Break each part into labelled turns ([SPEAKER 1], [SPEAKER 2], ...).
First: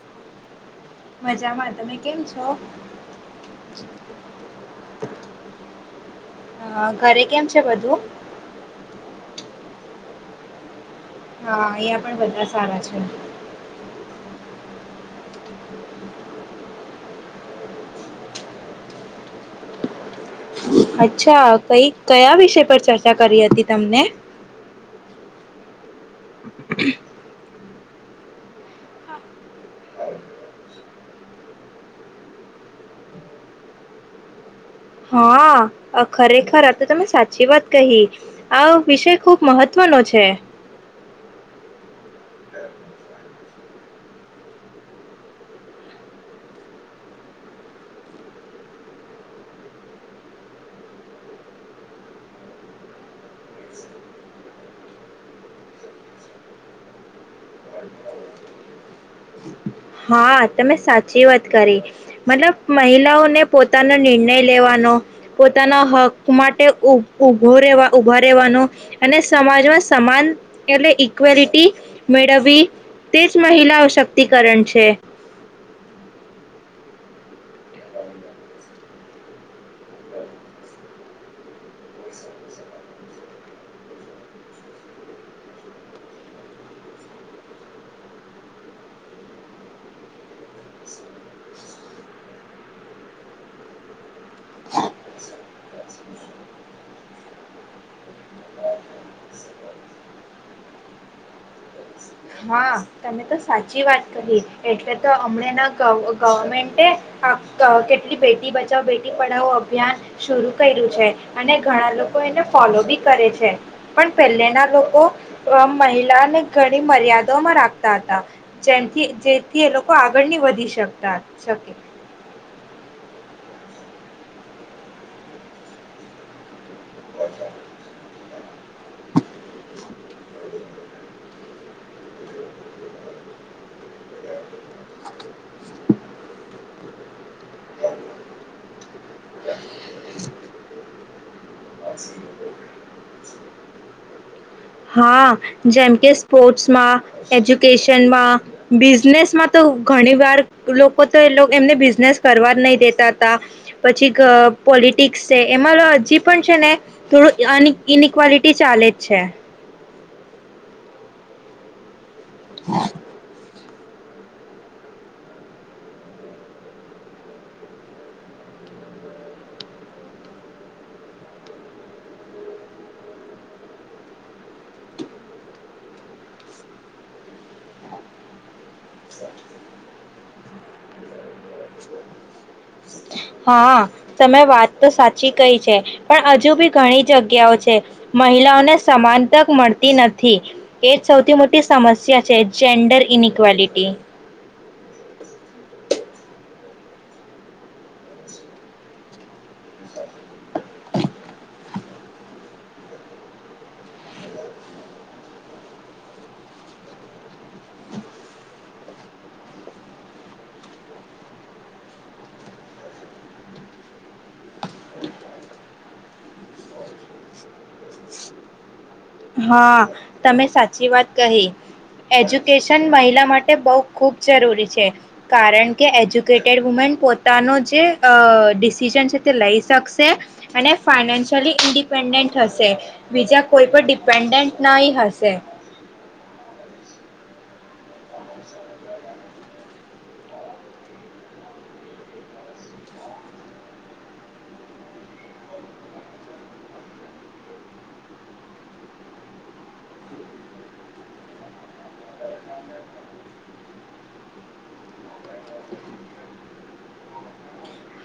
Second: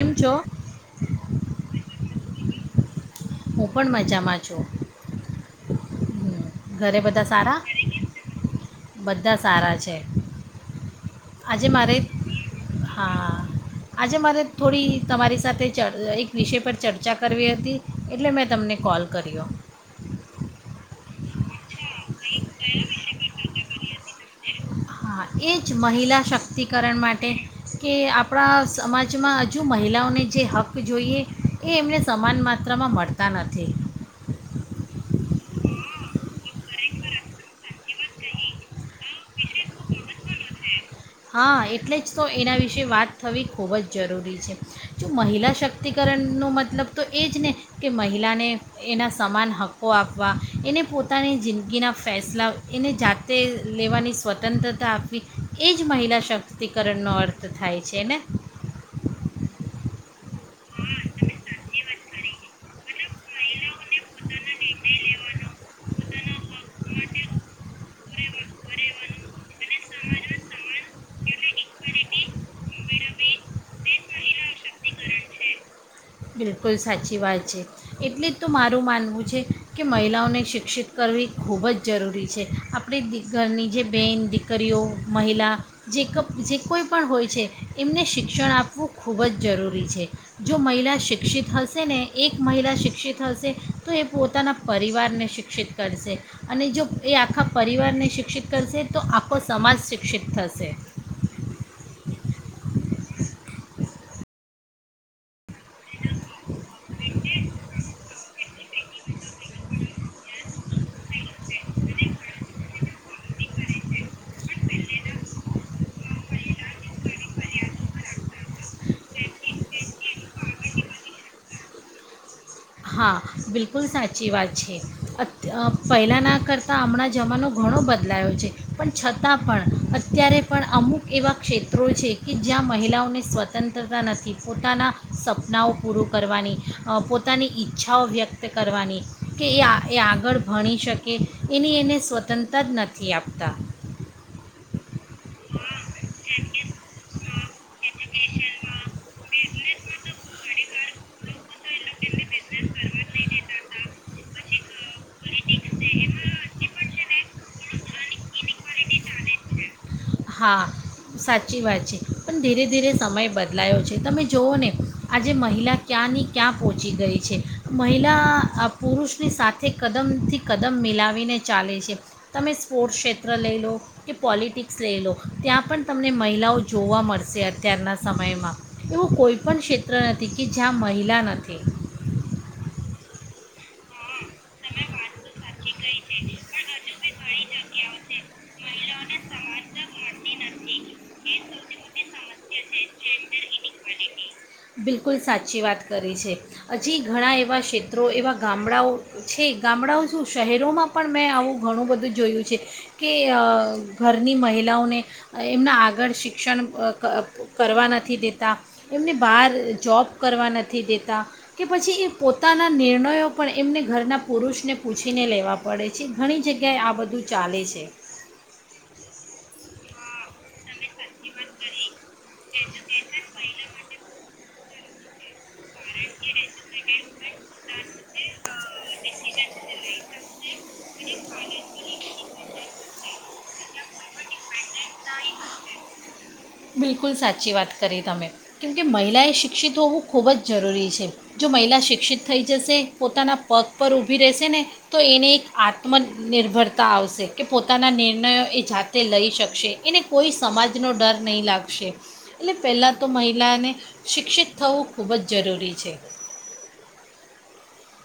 [SPEAKER 1] કેમ છો
[SPEAKER 2] મજામાં તમે કેમ છો? હા.
[SPEAKER 1] હું પણ મજામાં છું, હ
[SPEAKER 2] અ,
[SPEAKER 1] ઘરે બધા
[SPEAKER 2] કેમ છે
[SPEAKER 1] સારા?
[SPEAKER 2] બધું
[SPEAKER 1] બધા સાર છે.
[SPEAKER 2] હા
[SPEAKER 1] આજે મારે
[SPEAKER 2] અહીંયા પણ બધા સારા છે.
[SPEAKER 1] હા આજે મારે થોડી તમારી સાથે ચ એક વિષય પર ચર્ચા કરવી હતી. એટલે મેં તમને કોલ કર્યો.
[SPEAKER 2] અચ્છા. કઈ કયા વિષય પર ચર્ચા કરી હતી? તમને?
[SPEAKER 1] હા એ જ મહિલા શક્તિ. રસ્તિકરણ માટે. કે આપણા સમાજમાં હજુ મહિલાઓને જે હક્ક જોઈએ, એ એમને સમાન માત્રામાં મળતા નથી.
[SPEAKER 2] હા ખરેખર આ તો તમે સાચી વાત કહી, આ વિષય ખૂબ મહત્ત્વનો છે.
[SPEAKER 1] હા, એટલે જ તો એના વિશે વાત થવી ખૂબ જ જરૂરી છે જો મહિલા શક્તિકરણનો મતલબ તો એ જ ને કે મહિલાને એના સમાન હક્કો આપવા એને પોતાની જિંદગીના ફેસલા એને જાતે લેવાની સ્વતંત્રતા આપવી એ જ મહિલા શક્તિકરણનો અર્થ થાય છે ને
[SPEAKER 2] હા તમે સાચી વાત કરી મતલબ મહિલાઓને પોતે પોતાનો નિર્ણય લેવાનો પોતાનો હક માટે એ ઉભો રહેવા ઉભા રહેવાનો અને સમાજ સમાન એટલે ઇક્વેલિટી મેળવી તે જ મહિલા સશક્તિકરણ છે છે
[SPEAKER 1] બિલકુલ સાચી વાત છે એટલે જ તો મારું માનવું છે કે મહિલાઓને શિક્ષિત કરવી ખૂબ જ જરૂરી છે આપણી ઘરની જે બહેન, દીકરીઓ, મહિલા જે ક જે કોઈ પણ હોય છે એમને શિક્ષણ આપવું ખૂબ જ જરૂરી છે જો મહિલા શિક્ષિત હશે ને એક મહિલા શિક્ષિત હશે તો એ પોતાના પરિવારને શિક્ષિત કરશે અને જો એ આખા પરિવારને શિક્ષિત કરશે તો આખો સમાજ શિક્ષિત થશે
[SPEAKER 2] હા તમે તો સાચી વાત કરી એટલે તો હમણાં ના ગવર્મેન્ટે, કેટલી બેટી બચાવો બેટી પઢાવો અભિયાન શરૂ કર્યું છે અને ઘણા લોકો એને ફોલો બી કરે છે, પણ પહેલે ના લોકો મહિલાને ઘણી મર્યાદામાં રાખ જે જેથી એ લોકો આગળની વધી શકતા શકે
[SPEAKER 1] હા, બિલકુલ સાચી વાત છે, પહેલાં ના કરતા હમણાં જમાનો ઘણો બધ બદલાયો છે, પણ છતાં પણ અત્યારે પણ અમુક એવા ક્ષેત્રો છે કે જ્યાં મહિલાઓને સ્વતંત્રતા નથી પોતાના સપનાઓ પૂર કરવાની. પોતાની ઈચ્છાઓ વ્યક્ત કરવાની, કે એ એ આગળ ભણી શકે, એની એને સ્વતંત્ર જ નથી આપતા.
[SPEAKER 2] હા. જેમ કે સ્પોર્ટ્સમાં. એજ. વેકેશનમાં, બી બિઝનેસમાં તો ઘણી વાર લોકો તો એમને બિઝનેસ કરવા જ નહી દેતા હતા, પછી પોલિટિક્સ છે એમાં હજી પણ છે ને, થોડું ઇનક્વાલિટી ચાલે જ છે.
[SPEAKER 1] હા સાચી વાત છે. પણ ધીરે ધીરે સમય બર બદલાયો છે, તમે જુઓ ને આજે મહિલા ક્યાંની ક્યાં પહોંચી ગઈ છે, મહિલા પુરુષની સાથે કદમથી કદમ મિલાવીને ચાલે છે, તમે સ્પોર્ટ્સ ક્ષેત્ર લઈ લો, કે પોલિટિક્સ સ્લેલો, ત્યાં પણ તમને મહિલાઓ જોવા મળશે અત્યારના સમયમાં, એવું કોઈ પણ ક્ષેત્ર નથી કે જ્યાં મહિલા નથી.
[SPEAKER 2] હા. તમે વાત તો સાચી કઈ છે, પણ હજુ બી ઘણી જગ્યાઓ છે, મહિલાઓને સમાન તક મળતી નથી, એજ સૌથી મોટી સમસ્યા છે જેન્ડર ઇનક્વેલિટી.
[SPEAKER 1] બિલકુલ સાચી વાત કરી છે હજી ઘણા એવા ક્ષેત્રો એવા ગામડાઓ છે ગામડાઓ શું શહેરોમાં પણ મેં આવું ઘણું બધું જોયું છે, કે ઘરની મહિલાઓને, એમના આગળ શિક્ષણ કરવા નથી દેતા, એમને બહાર જોબ કરવા નથી દેતા, કે પછી એ પોતાના નિર્ણયો પણ એમને ઘરના પુરુષને પૂછીને લેવા પડે છે ઘણી જગ્યાએ આ બધું ચાલે છે.
[SPEAKER 2] હા, તમે સાચી વાત કહી, એજ્યુકેશન મહિલા માટે બહુ ખૂબ જરૂરી છે કારણ કે એજ્યુકેટેડ વુમેન પોતાનો જે ડિસિઝન છે તે લઈ શકશે અને ફાાઈનાન્શિયલી ઇન્ડિપેન્ડન્ટ થશે બીજા કોઈ પણ ડિપેન્ડેન્ટ નાઇ હશે
[SPEAKER 1] બિલકુલ સાચી વાત કરી તમે કેમકે મહિલાએ શિક્ષિત હોવું ખૂબ જ જરૂરી છે જો મહિલા શિક્ષિત થઈ જશે પોતાના પગ પર ઊભી રહેશે ને તો એને એક આત્મનિર્ભરતા આવશે કે પોતાના નિર્ણયો એ જાતે લઈ શકશે એને કોઈ સમાજનો ડર નહી લાગશે એટલે પહેલા તો મહિલાને શિક્ષિત થવું ખૂબ જ જરૂરી છે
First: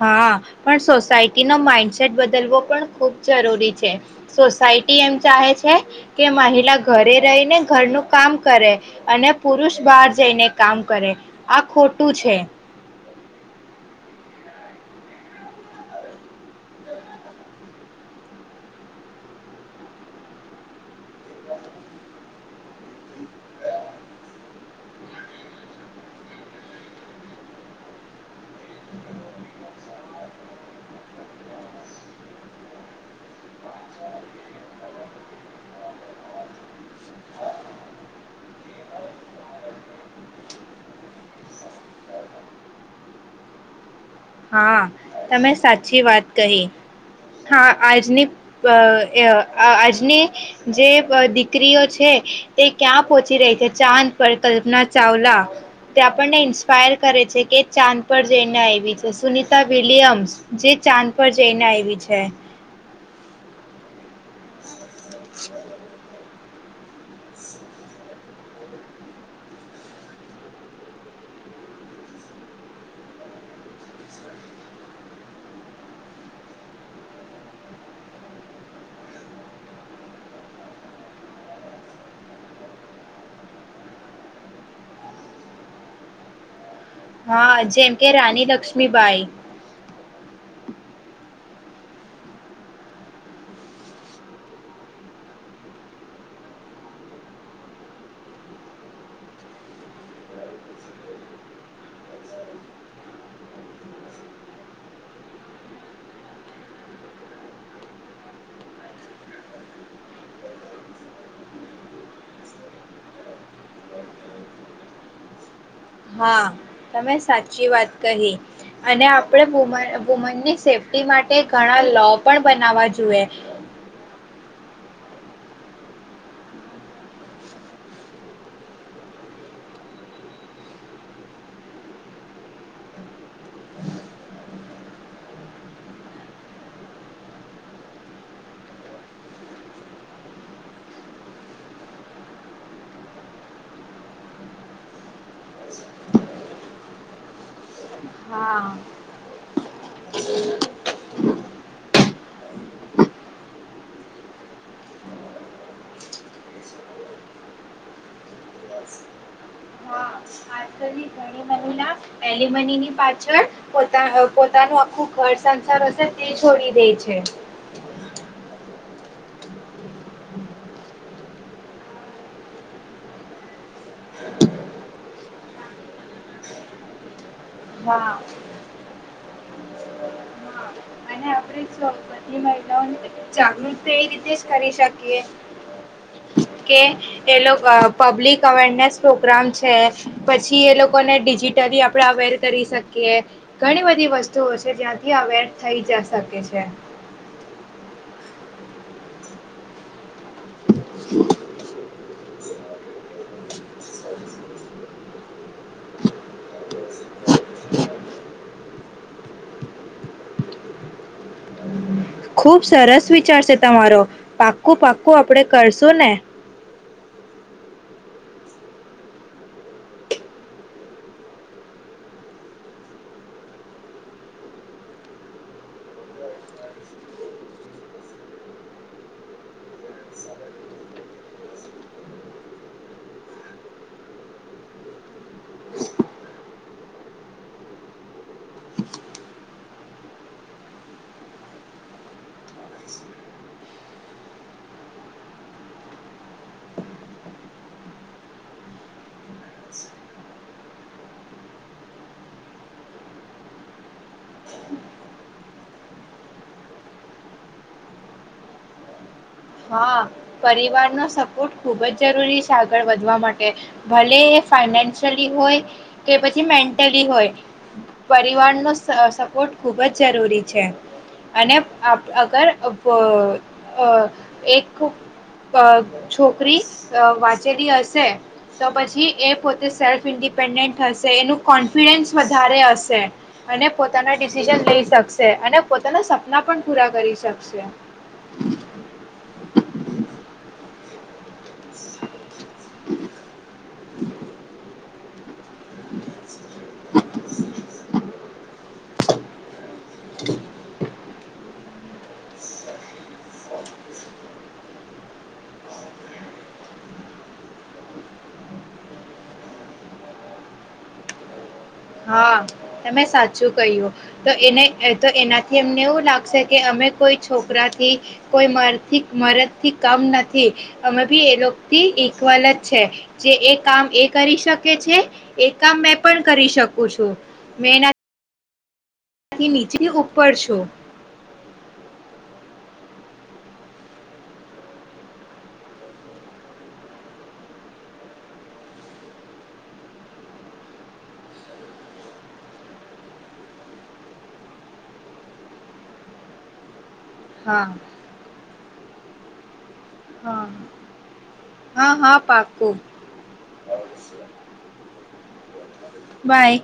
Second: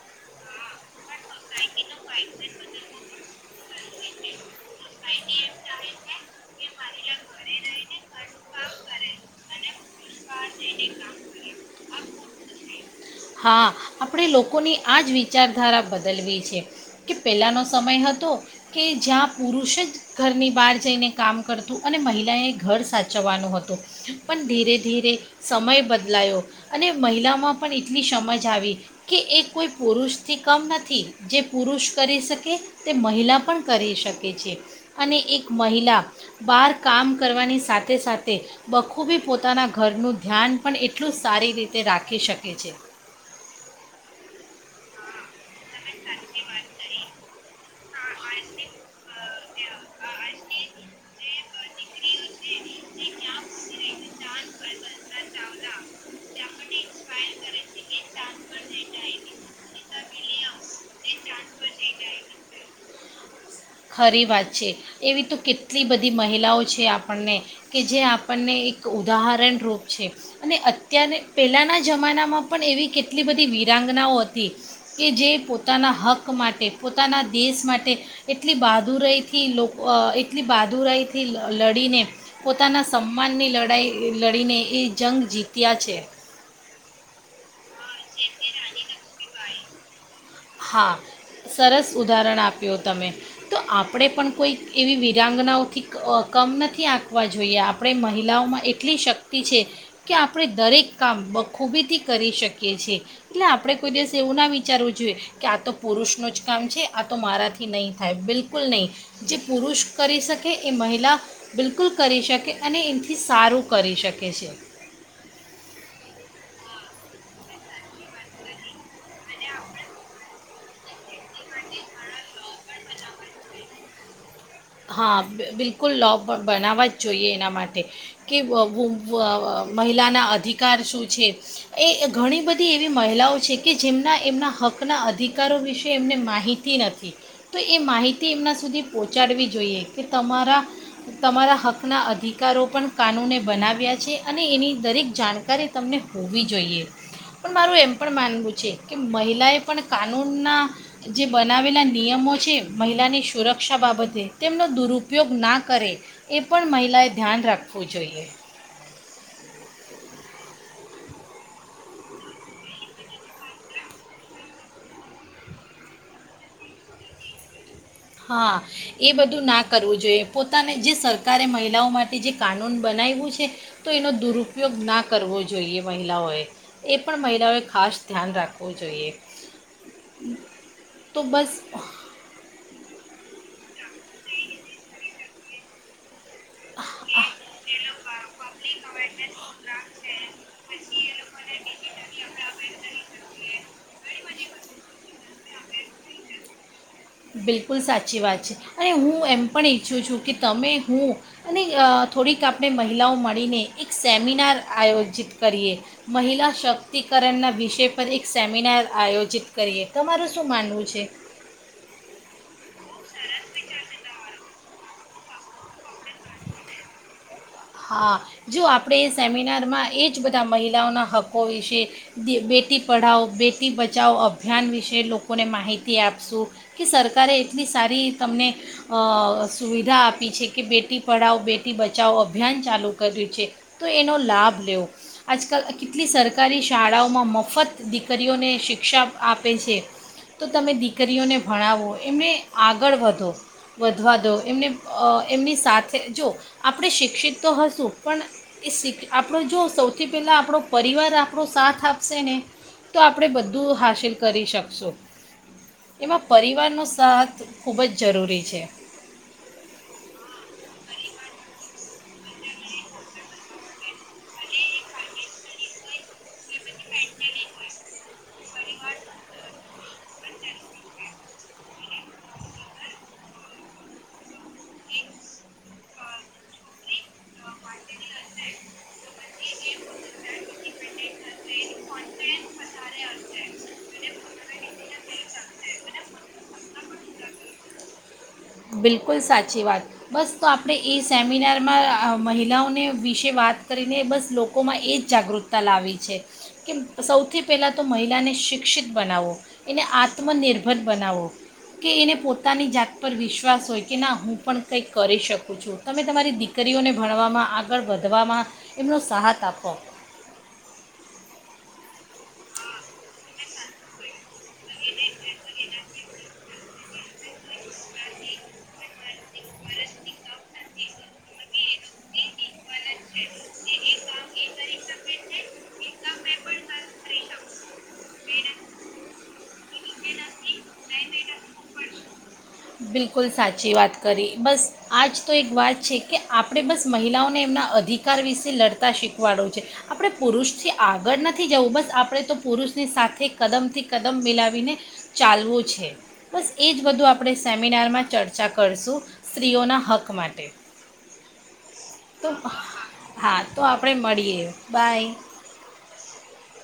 [SPEAKER 2] હા, પણ સોસાયટી નો માઈન્ડસેટ બદલવો પણ ખૂબ જરૂરી છે સોસાયટી એમ ચાહે છે કે મહિલા. ઘરે રહીને ઘરનું કામ કરે અને પુરુષ બહાર‌ જને કામ કરે આ ખોટ તું, છે
[SPEAKER 1] હા, આપણે લોકોની આ જ વિચારધારા બદલવી છે, કે પહેલાંનો સમય હતો કે જ્યાં પુરુષ જ ઘરની બહાર જઈને કામ કરતું અને મહિલાએ ઘર સાચવવાનું હતું પણ ધીરે ધીરે સમય બદલાયો અને મહિલામાં પણ. એટલી સમજ આવી કે એ કોઈ પુરુષથી કમ નથી, જે પુરુષ કરી શકે તે મહિલા પણ કરી શકે છે અને એક મહિલા બહાર કામ કરવાની સાથે સાથે બખૂબી પોતાના ઘરનું ધ્યાન પણ એટલું સારી રીતે રાખી શકે છે
[SPEAKER 2] હા, તમે સાચી વાત કહી, હા આજની આજની, જે દીકરીઓ છે તે ક્યાં પહોંચી રહી છે, ચાંદ પર કલ્પના ચાવલા તે આપણને ફાયર કરે છે કે ચાંદ પર જઈને આઈવી સુનીતા વિલિયમ્સ જે ચાંદ પર જઈને આવી છે
[SPEAKER 1] ખરી વાત છે એવી તો કેટલી બધી મહિલાઓ છે આપણને કે જે આપણને એક ઉદાહરણરૂપ છે અને અત્ય્યારે પહેલાંના જમાનામાં પણ એવી કેટલી બધી વીરાંગનાઓ હતી કે જે પોતાના હક માટે પોતાના દેશ માટે એટલી બહાદુરાઈથી લોકો એટલી બહાદુરાઈથી લડીને પોતાના સન્માનની લડાઈ લડીને એ જંગ જીત્યા છે.
[SPEAKER 2] હા જ. જેમ કે રાની લક્ષ્મીબાઈ.
[SPEAKER 1] હા સરસ ઉદાહરણ આપ્યું તમે તો આપણે પણ કોઈક એવી વીરાંગનાઓથી કમ નથી આંકવા જોઈએ આપણે મહિલાઓમાં એટલી શક્તિ છે કે આપણે દરેક કામ બખૂબીથી કરી શકીએ છીએ એટલે આપણે કોઈ દિવસ એવું ના વિચારવું જોઈએ. કે આ તો પુરુષનું જ કામ છે આ તો મારાથી નહીં થાય બિલકુલ નહીં જે પુરુષ કરી શકે એ મહિલા બિલકુલ કરી શકે અને એનાથી સારું કરી શકે છે.
[SPEAKER 2] હા તમે સાચી વાત કહી અને આપણે વુન વુમનની સેફ્ટી માટે ઘણા લો પણ બનાવવા જોઈએ.
[SPEAKER 1] હા બિલકુલ લો બનાવવા જ જોઈએ એના માટે કે વ વું મહિલાના અધિકાર શું છે એ ઘણી બધી એવી મહિલાઓ છે કે જેમના એમના હકના અધિકારો વિશે એમને માહિતી નથી તો એ માહિતી એમના સુધી પહોંચાડવી. જોઈએ કે તમારા તમારા હકના અધિકારો પણ કાનૂને બનાવ્યા છે અને એની દરેક જાણકારી તમને હોવી જોઈએ પણ મારું એમ પણ માનવું છે
[SPEAKER 2] હા
[SPEAKER 1] કે મહિલાએ પણ કાનૂનના જે બનાવેલા નિયમો છે મહિલાની સુરક્ષા બાબતે. તેમનો દુરુપયોગ ના કરે એ પણ મહિલાએ ધ્યાન રાખવું જોઈએ.
[SPEAKER 2] હા આજકાલની ઘણી મહિલા એલિમનીની પાછળ પોતા પોતાનું આખું ઘર સંસાર હશે તે છોડી દે છે.
[SPEAKER 1] હા એ બધું ના કરવું જોઈએ પોતાને જે સરકારે મહિલાઓ માટે જે કાનૂન બનાવવ્યું છે તો એનો દુરુપયોગ ના કરવો જોઈએ મહિલાઓએ એ પણ મહિલા એટલે હવે ખાસ
[SPEAKER 2] હા
[SPEAKER 1] ધ્યાન રાખવું જોઈએ. તો
[SPEAKER 2] અને
[SPEAKER 1] બસ.
[SPEAKER 2] આપણે સૌ બધી મહિલાઓને જાગૃત તો એ રીતે જ કરી શકીએ. કે એ પબ્લિક અવેરનેસ પ્રોગ્રામ છે પછી એ લોકોને ડિજિટલી આપણે અવેર કરી શકીએ ઘણી બધી. કેટલી વસ્તુઓ છે જ્યાંથી આ વેટ થઈ જ શકે છે.
[SPEAKER 1] બિલકુલ સાચી વાત છે અને હું એમ પણ ઈચ્છું છું કે તમે હું અને અ થોડીક આપણે મહિલાઓ મળીને એક સેમિનાર આયોજિત કરીએ મહિલા શક્તિકરણના વિષય પર એક સેમિનાર આયોજિત કરીએ તમારું શું માનવું છે.
[SPEAKER 2] ખુબ સરસ વિચારશે તમારો, પાક્કું પાક્કું આપડ કરશું ને.
[SPEAKER 1] હા જો આપણે એ સેમિનારમાં એ જ બધા મહિલાઓના હક્કો વિશે, બેટી પઢાઓ બેટી બચાઓ અભિયાન વિશે લોકોને માહિતી આપશું, કે સરકારે એટલી સારી તમને, સુવિધા આપી છે કે બેટી પઢાો બેટી બચા અભિયાન ચાલુ કર્યું છે, તો એનો લાભ લેવો, આજકાલ કેટલી સરકારી શાળાઓમાં મફત દીકરીઓને શિક્ષા આપે છે, તો તમે દીકરીઓને ભણાવો એમને આગળ વધો, વધવા દો એમને એમની સાથે જો આપણે શિક શિક્ષિત તો હશું, પણ એ આપણો જો સૌથી પહેલાં આપણો પરિવાર આપણો સાથ આપશે ને, તો આપણે બધું હાસિલ કરી શકશું, એમાં પરિવારનો સાથ ખૂબ જ જરૂરી છે.
[SPEAKER 2] હા પરિવારનો સપોર્ટ ખૂબ જ જરૂરી છે આગળ વધવા માટે, ભલે એ ફાઈનાન્શિયલી હોય, કે પછી મેન્ટલી હોય, પરિવાર ન સપોર્ટ ખૂબ જ જરૂરી છે, અને અગર એક છોકરી વાંચેલી હશે, તો પછી એ પોતે સેલ્ફ ઇન્ડિપેન્ડન્ટ હશે એનું કોન્ફિડન્સ વધારે હશે, અને પોતાના ડિસિઝન લઈ શકશે અને પોતાના સપના પણ પૂરા કરી શકશે.
[SPEAKER 1] બિલકુલ સાચી વાત, બસ તો આપણે એ સેમિનારમાં મહિલાઓને વિશે વાત કરીને બસ લોકોમાં એ જ જાગૃતતા લાવી છે, કે સૌથી પહેલાં તો મહિલાને શિક્ષિત બનાવો, એને આત્મનિર્ભર બનાવો, કે એને પોતાની જાત પર વિશવ વિશ્વાસ હોય કે ના હું પણ કંઈક કરી શકું છું, તમે તમારી દીકરીઓને ભણવામાં આગળ વધવામાં, એમનો સાહથ આપો.
[SPEAKER 2] હા તમે સાચું કહ્યું, તો એને તો એનાથી અમને એવું લાગશે કે અમે કોઈ છોકરાથી, કોઈથી મર્દથી કમ નથી, અમે બી એ લોકોથી ઇક્વલ જ છે, જે એ કામ એક કરી શકે છે એ કામ મેં પણ કરી શકું છું. મેં ન. થી નીચે ઉપર છું.
[SPEAKER 1] બિલકુલ સાચી વાત કરી બસ આજ તો એક વાત છે કે આપણે બસ મહિલાઓને એમના અધિકાર વિશે લડતા શીખવાડું છે આપણે પુરુષથી આગળ નથી જવું બસ આપણે તો પુરુષની સાથે કદમથી કદમ મિલાવીને ચાલવું છે બસ એ જ બધું આપણે.
[SPEAKER 2] હા
[SPEAKER 1] સેમિનારમાં ચર્ચા કર. કરશું સ્ત્રીઓના હક
[SPEAKER 2] હા
[SPEAKER 1] માટે.
[SPEAKER 2] હા હા
[SPEAKER 1] તો
[SPEAKER 2] પાકોું.
[SPEAKER 1] હા તો આપણે મળીએ બાય.
[SPEAKER 2] બાય.